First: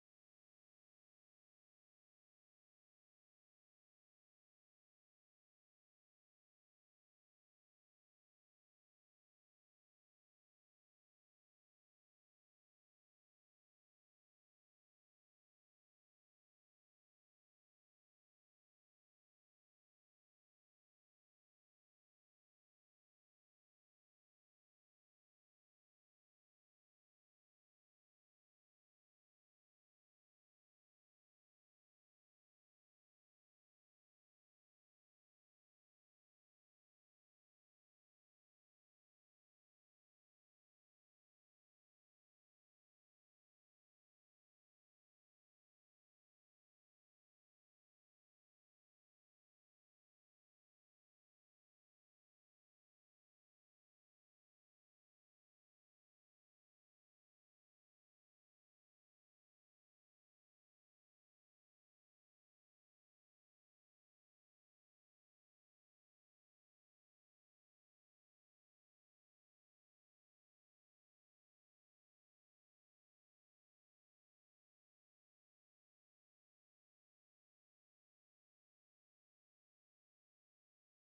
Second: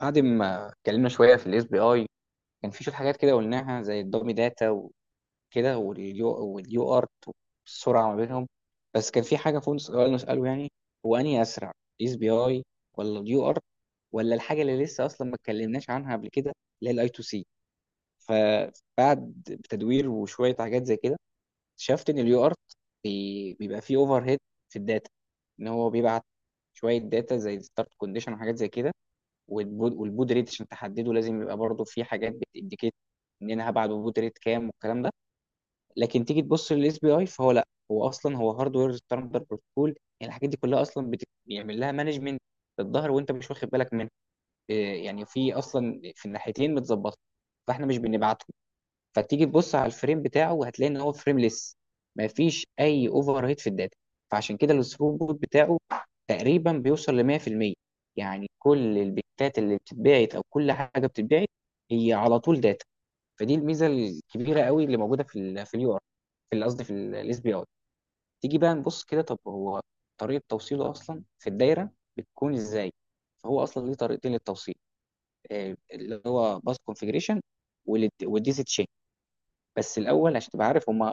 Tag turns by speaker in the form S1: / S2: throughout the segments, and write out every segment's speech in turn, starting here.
S1: بعد ما اتكلمنا شويه في الاس بي اي، كان في شويه حاجات كده قلناها، زي الدومي داتا وكده، واليو ارت، والسرعه ما بينهم. بس كان في حاجه فوق، سؤال نساله، يعني هو انهي اسرع؟ الاس بي اي ولا اليو ارت، ولا الحاجه اللي لسه اصلا ما اتكلمناش عنها قبل كده، اللي هي الاي تو سي. فبعد تدوير وشويه حاجات زي كده، اكتشفت ان اليو ارت بيبقى فيه اوفر هيد في الداتا، ان هو بيبعت شويه داتا زي ستارت كونديشن وحاجات زي كده. والبود، والبود ريت عشان تحدده لازم يبقى برضه في حاجات بتindicate ان انا هبعت ببود ريت كام والكلام ده. لكن تيجي تبص للاس بي اي، فهو لا، هو اصلا هو هاردوير ستاندر بروتوكول، يعني الحاجات دي كلها اصلا بيعمل لها مانجمنت للظهر وانت مش واخد بالك منها. إيه، يعني في اصلا في الناحيتين متظبطه، فاحنا مش بنبعته. فتيجي تبص على الفريم بتاعه، وهتلاقي ان هو فريمليس. مفيش اي اوفر هيد في الداتا، فعشان كده الثروبوت بتاعه تقريبا بيوصل ل 100%، يعني كل البيتات اللي بتتباعت او كل حاجه بتتباعت هي على طول داتا. فدي الميزه الكبيره قوي اللي موجوده في ال في اليو ار، قصدي في الاس بي اي. تيجي بقى نبص كده، طب هو طريقه توصيله اصلا في الدايره بتكون ازاي؟ فهو اصلا ليه طريقتين للتوصيل، اللي هو باس كونفجريشن والديزي. بس الاول عشان تبقى عارف هما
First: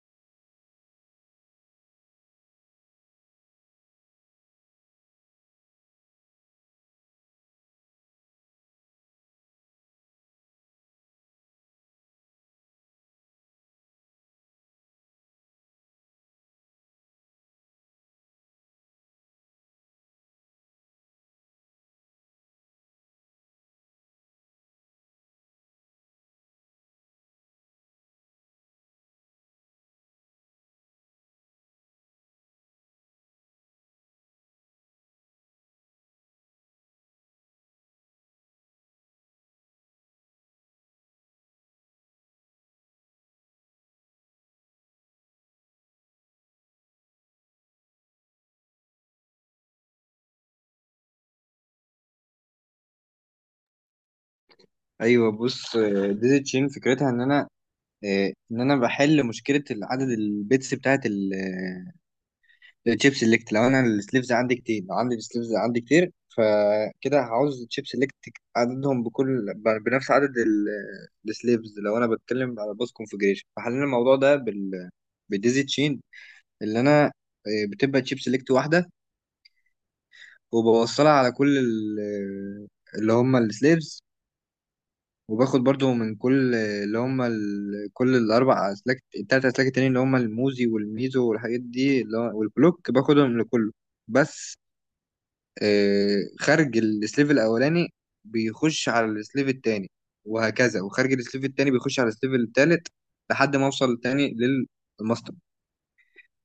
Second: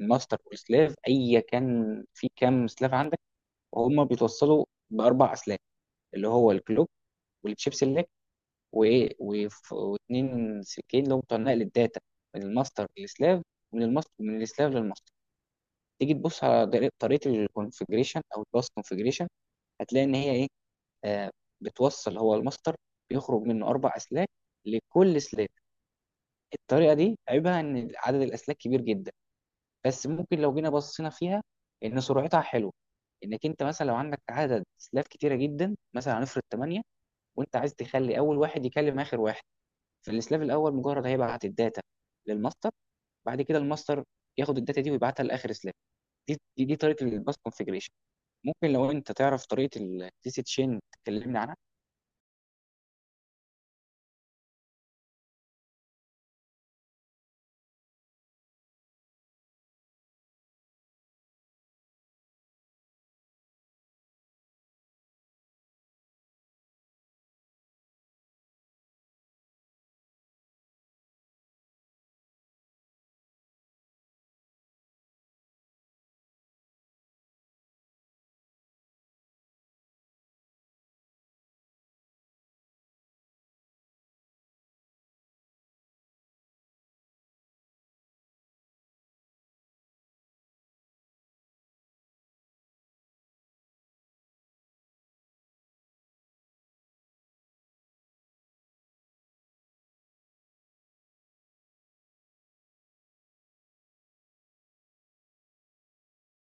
S1: الماستر والسلاف، ايا كان في كام سلاف عندك. وهم بيتوصلوا باربع اسلاك، اللي هو الكلوك والتشيب سيلكت واثنين سلكين اللي هم بتوع نقل الداتا، من الماستر للسلاف، ومن الماستر من السلاف للماستر. تيجي تبص على طريقه الكونفجريشن او الباس كونفجريشن، هتلاقي ان هي ايه. آه بتوصل، هو الماستر بيخرج منه اربع اسلاك لكل سلاف. الطريقه دي عيبها ان عدد الاسلاك كبير جدا، بس ممكن لو جينا بصينا فيها، ان سرعتها حلوه. انك انت مثلا لو عندك عدد سلاف كتيره جدا، مثلا هنفرض 8، وانت عايز تخلي اول واحد يكلم اخر واحد، فالسلاف الاول مجرد هيبعت الداتا للماستر، بعد كده الماستر ياخد الداتا دي ويبعتها لاخر سلاف. دي طريقه الباس كونفيجريشن. ممكن لو انت تعرف طريقه التي سي تشين تكلمني عنها.
S2: ايوه، بص. ديزي تشين فكرتها ان انا بحل مشكله عدد البيتس بتاعت الشيب سيلكت. لو عندي السليفز عندي كتير فكده هعوز تشيب سيلكت عددهم بنفس عدد السليفز. لو انا بتكلم على باس كونفجريشن، فحللنا الموضوع ده بالديزي تشين، اللي انا آه، بتبقى تشيب سيلكت واحده، وبوصلها على كل ال- آه، اللي هم السليفز، وباخد برضو من كل اللي هم كل الاربع اسلاك، التلات اسلاك التانيين اللي هم الموزي والميزو والحاجات دي اللي هو والبلوك، باخدهم لكله. بس خارج السليف الاولاني بيخش على السليف التاني، وهكذا، وخارج السليف التاني بيخش على السليف التالت، لحد ما اوصل تاني للماستر.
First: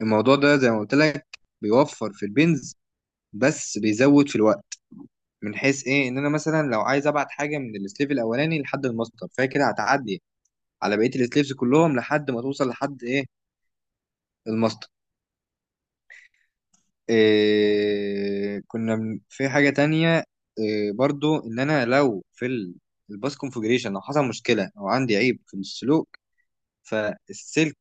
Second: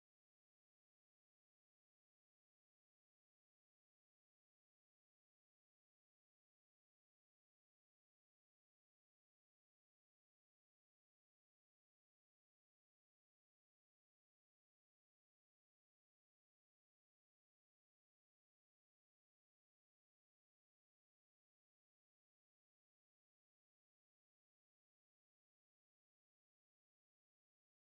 S2: الموضوع ده زي ما قلت لك، بيوفر في البنز بس بيزود في الوقت، من حيث ايه، ان انا مثلا لو عايز ابعت حاجه من السليف الاولاني لحد الماستر، فهي كده هتعدي على بقيه السليفز كلهم لحد ما توصل لحد ايه، الماستر. إيه في حاجه تانية، إيه، برضو ان انا لو في الباس كونفجريشن لو حصل مشكله او عندي عيب في السلوك، فالسلك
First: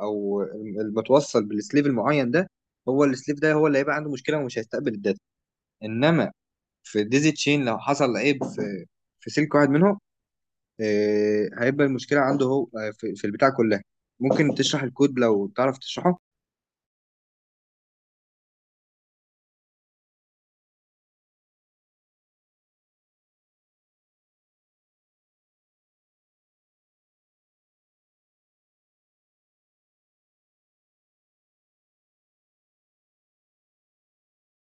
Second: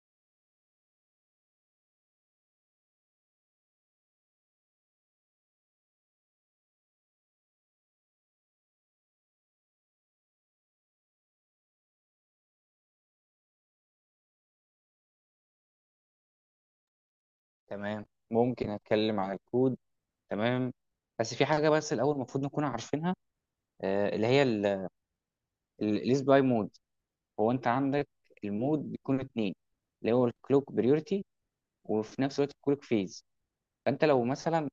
S2: او المتوصل بالسليف المعين ده، هو السليف ده هو اللي هيبقى عنده مشكله ومش هيستقبل الداتا. انما في ديزي تشين لو حصل عيب في سلك واحد منهم، إيه، هيبقى المشكله عنده هو، في البتاع كلها. ممكن تشرح الكود لو تعرف تشرحه؟
S1: تمام. ممكن اتكلم عن الكود. تمام، بس في حاجه بس الاول المفروض نكون عارفينها، اللي هي الاس باي مود. هو انت عندك المود بيكون اتنين، اللي هو الكلوك بريورتي، وفي نفس الوقت الكلوك فيز. فانت لو مثلا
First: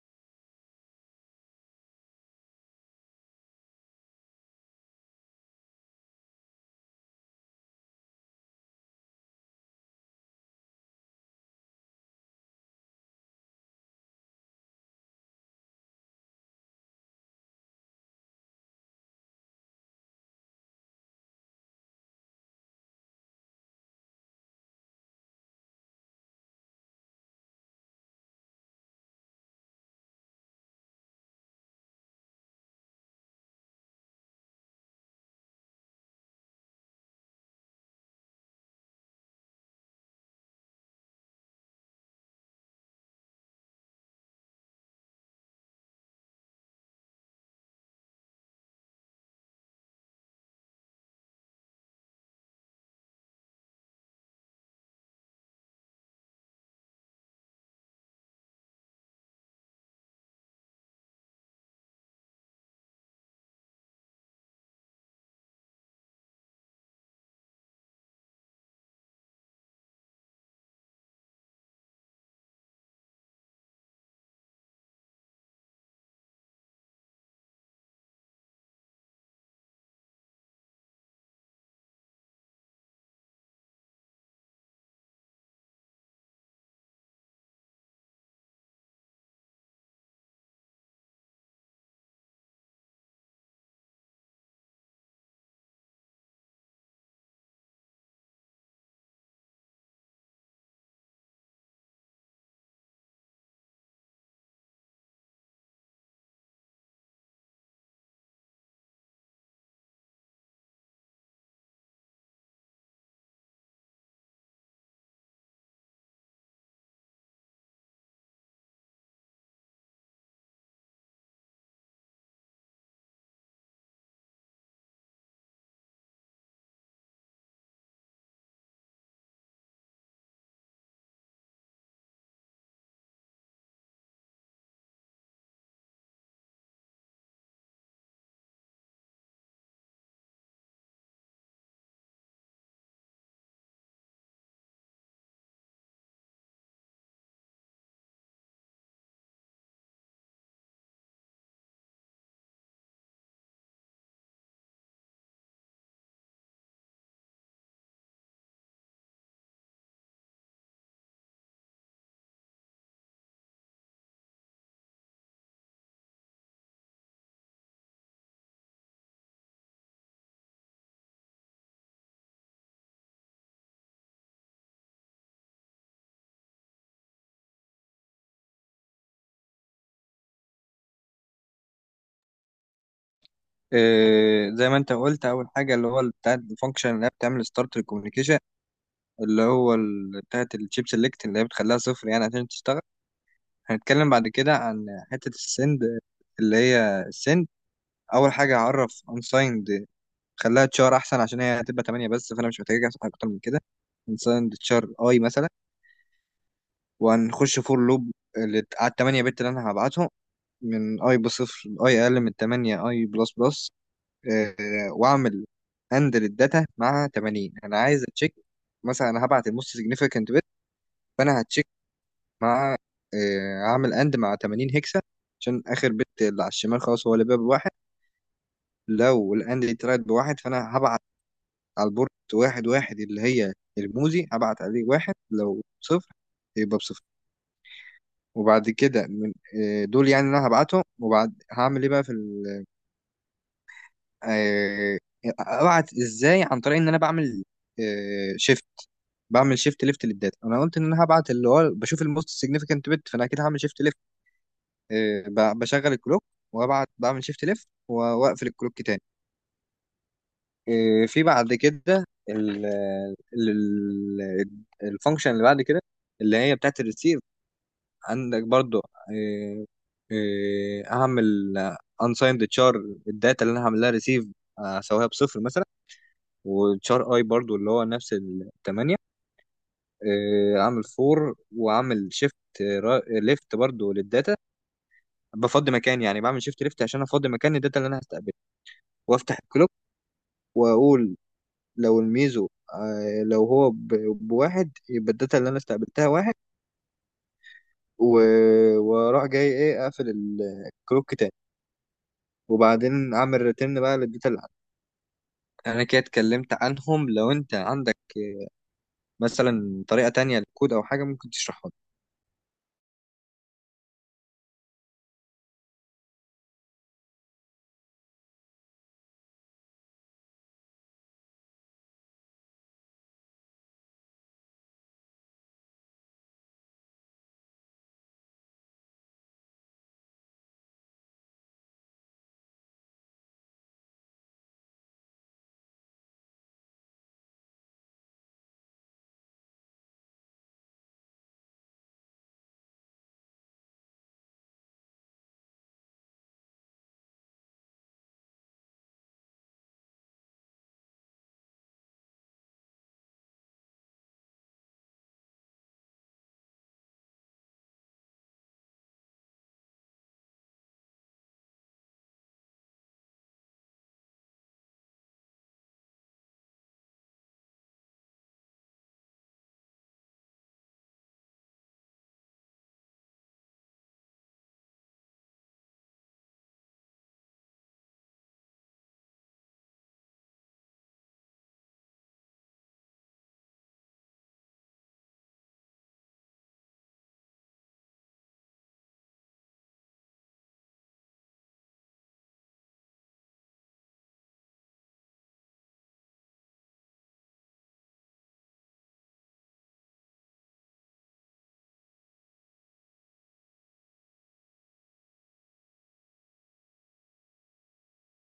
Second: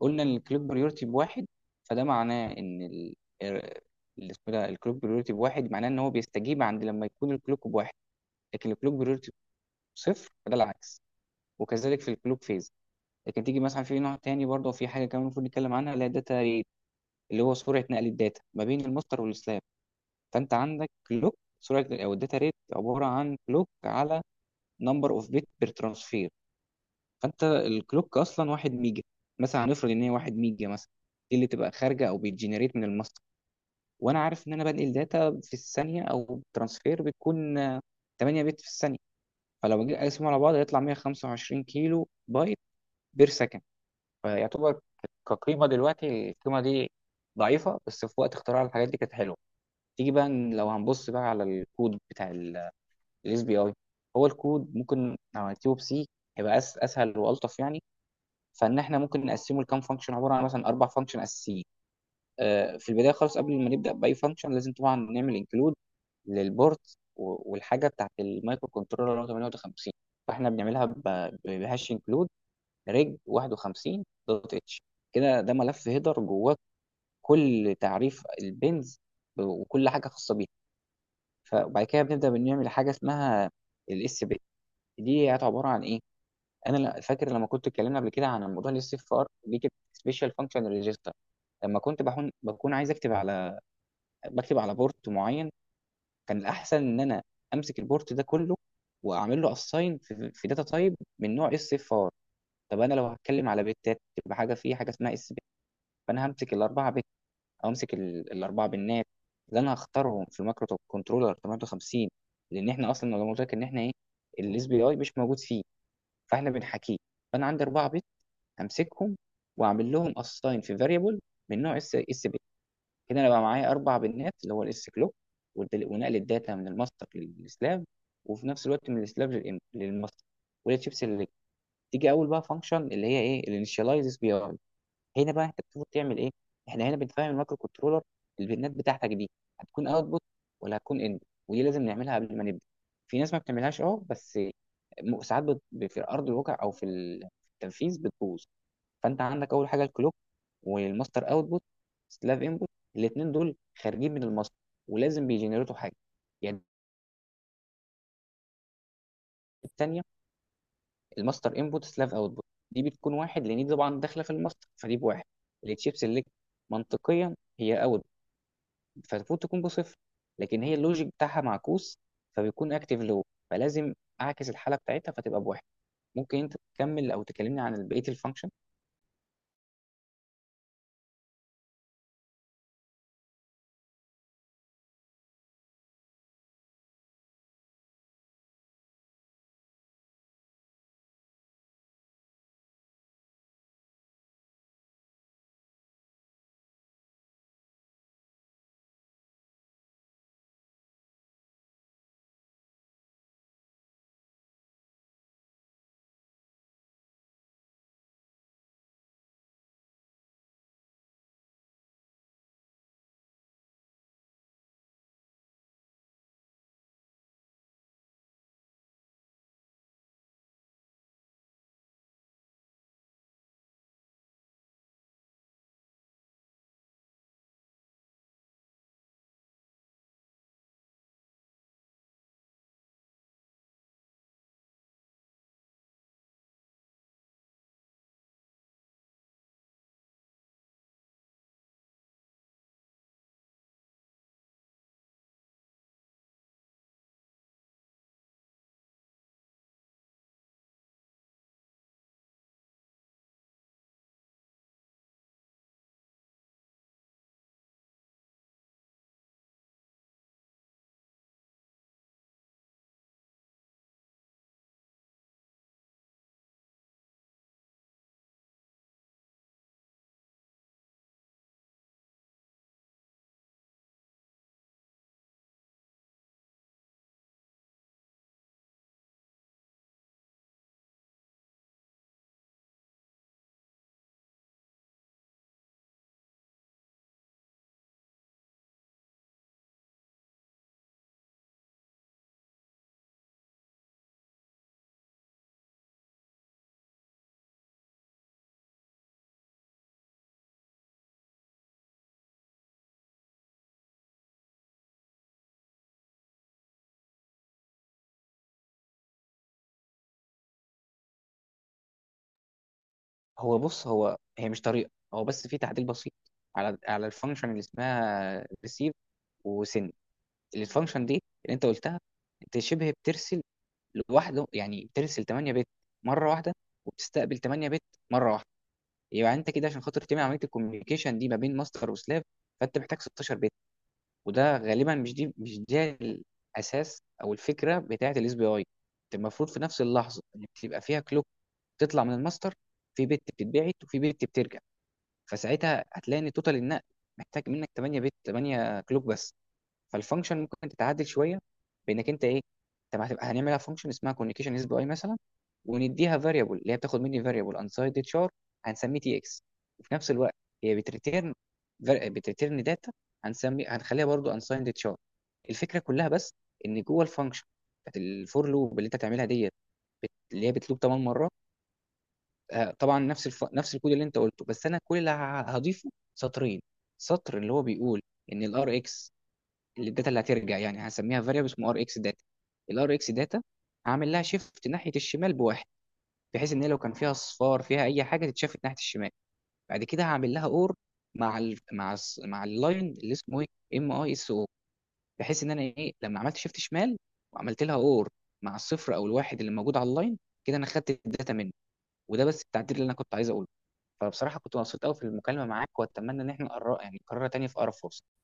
S1: قلنا ان الكلوك بريورتي بواحد، فده معناه ان ال- اللي اسمه ده الكلوك بريورتي بواحد، معناه ان هو بيستجيب عند لما يكون الكلوك بواحد. لكن الكلوك بريورتي بصفر فده العكس. وكذلك في الكلوك فيز. لكن تيجي مثلا في نوع تاني، برضه في حاجه كمان المفروض نتكلم عنها، اللي هي داتا ريت، اللي هو سرعه نقل الداتا ما بين المصدر والسلاب. فانت عندك كلوك سرعه، او الداتا ريت عباره عن كلوك على نمبر اوف بت بير ترانسفير. فانت الكلوك اصلا واحد ميجا، مثلا هنفرض ان هي واحد ميجا مثلا، دي اللي تبقى خارجه او بيتجنريت من الماستر. وانا عارف ان انا بنقل داتا في الثانيه، او ترانسفير بتكون 8 بت في الثانيه. فلو جيت اقسمهم على بعض هيطلع 125 كيلو بايت بير سكند. فيعتبر كقيمه دلوقتي القيمه دي ضعيفه، بس في وقت اختراع الحاجات دي كانت حلوه. تيجي بقى لو هنبص بقى على الكود بتاع الاس بي اي. هو الكود، ممكن لو هنكتبه بسي، هيبقى اسهل والطف يعني. فان احنا ممكن نقسمه لكام فانكشن، عباره عن مثلا اربع فانكشن اساسيين. في البدايه خالص قبل ما نبدا باي فانكشن، لازم طبعا نعمل انكلود للبورت والحاجه بتاعت المايكرو كنترولر اللي هو 58. فاحنا بنعملها بهاش انكلود ريج 51 دوت اتش. كده ده ملف هيدر جواه كل تعريف البنز وكل حاجه خاصه بيها. فبعد كده بنبدا بنعمل حاجه اسمها الاس بي. دي عباره عن ايه؟ انا فاكر لما كنت اتكلمنا قبل كده عن الموضوع، اللي السي ار دي كانت سبيشال فانكشن ريجستر. لما كنت بكون عايز اكتب على، بكتب على بورت معين، كان الاحسن ان انا امسك البورت ده كله واعمل له اساين في داتا تايب من نوع اس اف ار. طب انا لو هتكلم على بتات، تبقى حاجه في حاجه اسمها اس بي. فانا همسك الاربعه بت، او امسك الاربعه بنات اللي انا هختارهم في المايكرو كنترولر 58. لان احنا اصلا لو قلت لك ان احنا ايه، الاس بي اي مش موجود فيه، فاحنا بنحكيه. فانا عندي اربعه همسكهم واعمل لهم اساين في فاريبل من نوع اس اس بي. كده انا بقى معايا اربع بنات، اللي هو الاس كلوك ونقل الداتا من الماستر للسلاف، وفي نفس الوقت من السلاف للماستر، والتشيبس اللي. تيجي اول بقى فانكشن، اللي هي ايه، الانيشاليز اس بي اي. هنا بقى انت المفروض تعمل ايه؟ احنا هنا بنفهم المايكرو كنترولر البيانات بتاعتك دي هتكون اوتبوت ولا هتكون ان. ودي لازم نعملها قبل ما نبدا، في ناس ما بتعملهاش، اه، بس ساعات في ارض الواقع او في في التنفيذ بتبوظ. فانت عندك اول حاجه الكلوك والماستر اوتبوت سلاف انبوت، الاثنين دول خارجين من الماستر ولازم بيجنريتوا حاجه، يعني. الثانيه الماستر انبوت سلاف اوتبوت، دي بتكون واحد لان دي طبعا داخله في الماستر فدي بواحد. التشيب سيلكت منطقيا هي اوت، فالمفروض تكون بصفر، لكن هي اللوجيك بتاعها معكوس فبيكون اكتيف فلازم اعكس الحاله بتاعتها فتبقى بواحد. ممكن انت تكمل او تكلمني عن بقيه الفانكشن.
S2: زي ما انت قلت، اول حاجه اللي هو بتاع الفانكشن اللي هي بتعمل ستارت للكوميونيكيشن، اللي هو بتاعت الشيب سيلكت، اللي هي بتخليها صفر يعني عشان تشتغل. هنتكلم بعد كده عن حته السند، اللي هي السند. اول حاجه هعرف انسايند، خليها تشار احسن، عشان هي هتبقى 8 بس فانا مش محتاج احسن حاجه اكتر من كده. انسايند تشار اي مثلا، وهنخش فور لوب اللي على ال 8 بت اللي انا هبعتهم، من اي بصفر، اي اقل من 8، اي بلس بلس. آه، واعمل هاند للداتا مع 80. انا عايز اتشيك، مثلا انا هبعت الموست سيجنيفيكانت بت، فانا هتشيك مع، هعمل اند مع 80 هكسا عشان اخر بت اللي على الشمال، خلاص هو اللي بقى بواحد. لو الاند دي طلعت بواحد، فانا هبعت على البورت واحد واحد اللي هي الموزي، هبعت عليه واحد، لو صفر يبقى بصفر. وبعد كده من، دول يعني انا هبعتهم، وبعد هعمل ايه بقى في آه، ابعت ازاي؟ عن طريق ان انا شيفت بعمل شيفت ليفت للداتا. انا قلت ان انا هبعت اللي هو بشوف الموست سيجنيفيكانت بت، فانا كده هعمل شيفت ليفت، بشغل الكلوك وابعت، بعمل شيفت ليفت واقفل الكلوك تاني. إيه، في بعد كده ال- ال- ال- الفانكشن اللي بعد كده، اللي هي بتاعت الريسيف. عندك برضو إيه، إيه، هعمل انسايند تشار الداتا اللي انا هعمل لها ريسيف، اسويها بصفر مثلا، وتشار اي برضو اللي هو نفس الثمانية. عامل فور وعامل شيفت ليفت برضو للداتا، بفضي مكان، يعني بعمل شيفت ليفت عشان افضي مكان الداتا اللي انا هستقبلها، وافتح الكلوك واقول لو الميزو، لو هو بواحد يبقى الداتا اللي انا استقبلتها واحد. واروح جاي ايه اقفل الكلوك تاني، وبعدين اعمل ريتيرن بقى للداتا اللي عندي. انا كده اتكلمت عنهم. لو انت عندك مثلا طريقة تانية للكود او حاجة، ممكن تشرحها لي.
S1: هو بص، هو هي مش طريقه، هو بس في تعديل بسيط، على الفانكشن اللي اسمها ريسيف وسن. الفانكشن دي اللي انت قلتها، انت شبه بترسل لوحده، يعني بترسل 8 بت مره واحده، وبتستقبل 8 بت مره واحده. يبقى انت كده عشان خاطر تعمل عمليه الكوميونيكيشن دي ما بين ماستر وسلاف، فانت محتاج 16 بت. وده غالبا مش، دي مش ده الاساس او الفكره بتاعه الاس بي اي. المفروض في نفس اللحظه ان بتبقى فيها كلوك تطلع من الماستر، في بت بتتبعت وفي بت بترجع. فساعتها هتلاقي ان توتال النقل محتاج منك 8 بت، 8 كلوك بس. فالفانكشن ممكن تتعدل شويه بانك انت ايه. طب هتبقى هنعملها فانكشن اسمها كوميونيكيشن اس بي اي مثلا، ونديها فاريبل، اللي هي بتاخد مني فاريبل انسايد تشار، هنسميه تي اكس. وفي نفس الوقت هي بتريتيرن داتا، هنخليها برضو انسايند تشار. الفكره كلها بس ان جوه الفانكشن بتاعت الفور لوب اللي انت هتعملها ديت، اللي هي بتلوب 8 مرات. طبعا نفس نفس الكود اللي انت قلته، بس انا كل اللي هضيفه سطرين. سطر اللي هو بيقول ان الار اكس، الداتا اللي هترجع، يعني هسميها فاريبل اسمه ار اكس داتا. الار اكس داتا هعمل لها شيفت ناحيه الشمال بواحد، بحيث ان هي لو كان فيها اصفار، فيها اي حاجه تتشافت ناحيه الشمال. بعد كده هعمل لها اور مع مع اللاين، اللي اسمه ايه، ام اي اس او، بحيث ان انا ايه لما عملت شيفت شمال وعملت لها اور مع الصفر او الواحد اللي موجود على اللاين، كده انا خدت الداتا منه. وده بس التعديل اللي انا كنت عايز اقوله. فبصراحه كنت مبسوط قوي في المكالمه معاك، واتمنى ان احنا نقرر يعني نكررها تاني في اقرب فرصه.